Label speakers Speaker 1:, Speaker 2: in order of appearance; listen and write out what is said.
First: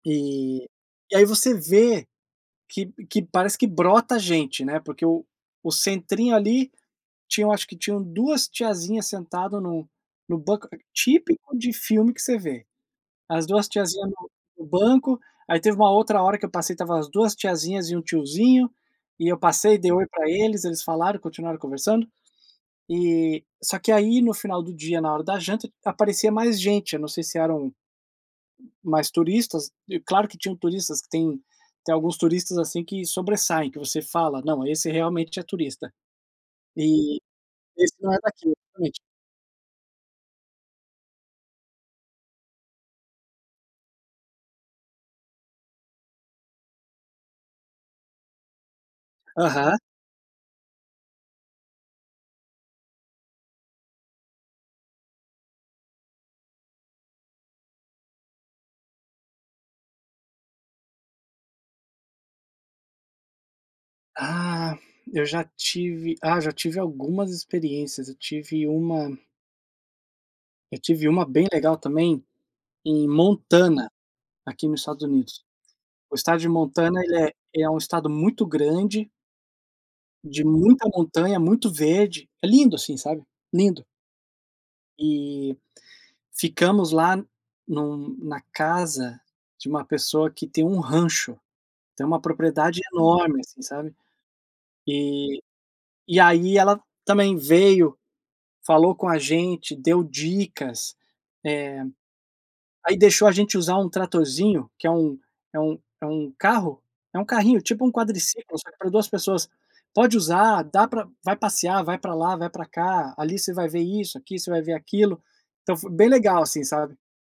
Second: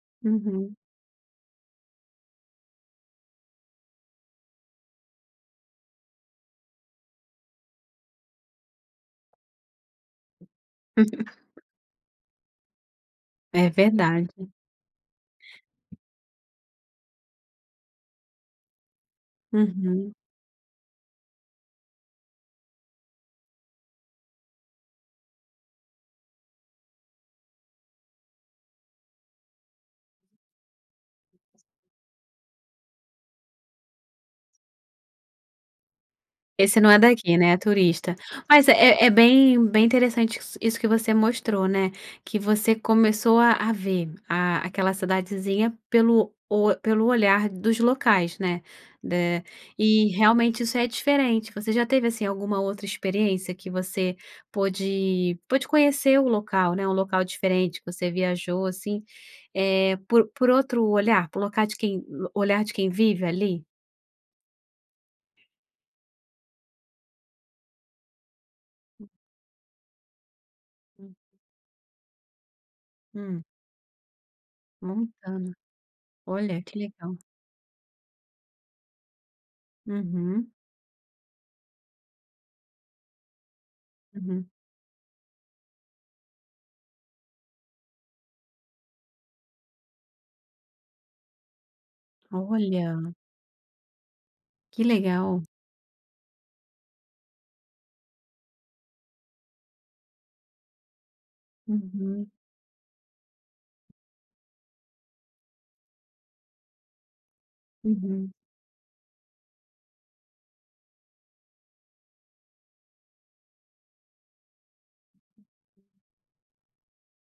Speaker 1: E
Speaker 2: Uhum.
Speaker 1: e aí você vê que p que parece que brota gente, né, porque o o centrinho, ali, tinham eu acho que tinham 2 tiazinhas sentado no no banco típico de filme que você vê. As 2
Speaker 2: É
Speaker 1: tiazinha no
Speaker 2: verdade.
Speaker 1: no banco, aí teve uma outra hora que eu passei, estava as 2 tiazinhas e 1 tiozinho, e eu passei, dei oi
Speaker 2: Uhum.
Speaker 1: para eles, eles falaram, continuaram conversando, e, só que aí, no final do dia, na hora da janta, aparecia mais gente, eu não sei se eram mais turistas e, claro que tinham turistas que tem tem alguns turistas, assim, que sobressaem, que você fala: "Não, esse realmente é turista".
Speaker 2: "Esse não é
Speaker 1: E
Speaker 2: daqui, né, é
Speaker 1: "esse não
Speaker 2: turista."
Speaker 1: é daqui",
Speaker 2: Mas
Speaker 1: realmente.
Speaker 2: é é bem bem interessante isso isso que você mostrou, né, que você começou a a ver a aquela cidadezinha pelo o pelo olhar dos locais, né. Eh,
Speaker 1: Aham.
Speaker 2: e realmente isso é diferente, você já teve, assim, alguma outra experiência que você pôde pôde conhecer o local, né, um local diferente, que você viajou, assim, eh, por por outro olhar, por locar de quem olhar de quem vive, ali?
Speaker 1: Ah, eu já tive, ah, já tive algumas experiências, eu tive uma eu tive
Speaker 2: Hum.
Speaker 1: uma bem legal também, em
Speaker 2: Hum.
Speaker 1: Montana, aqui no Estados Unidos.
Speaker 2: Montana.
Speaker 1: O Estado de
Speaker 2: Olha, que
Speaker 1: Montana,
Speaker 2: legal.
Speaker 1: ele é é um Estado muito grande de
Speaker 2: Uhum.
Speaker 1: muita montanha, muito verde. É lindo, assim, sabe. Lindo.
Speaker 2: Uhum.
Speaker 1: E ficamos lá em um na casa de uma pessoa que tem um rancho, tem uma propriedade
Speaker 2: Olha.
Speaker 1: enorme assim, sabe.
Speaker 2: Que
Speaker 1: E
Speaker 2: legal.
Speaker 1: e aí ela também veio, falou com a gente, deu dicas, eh,
Speaker 2: Uhum.
Speaker 1: aí deixou a gente usar um tratorzinho, que é um é um é um carro é um carrinho, tipo um
Speaker 2: Uhum.
Speaker 1: quadriciclo, só que para 2 pessoas. "Pode usar, dá para vai passear, vai para lá, vai para cá. Ali você vai ver isso, aqui você vai ver aquilo", então foi bem legal, assim, sabe.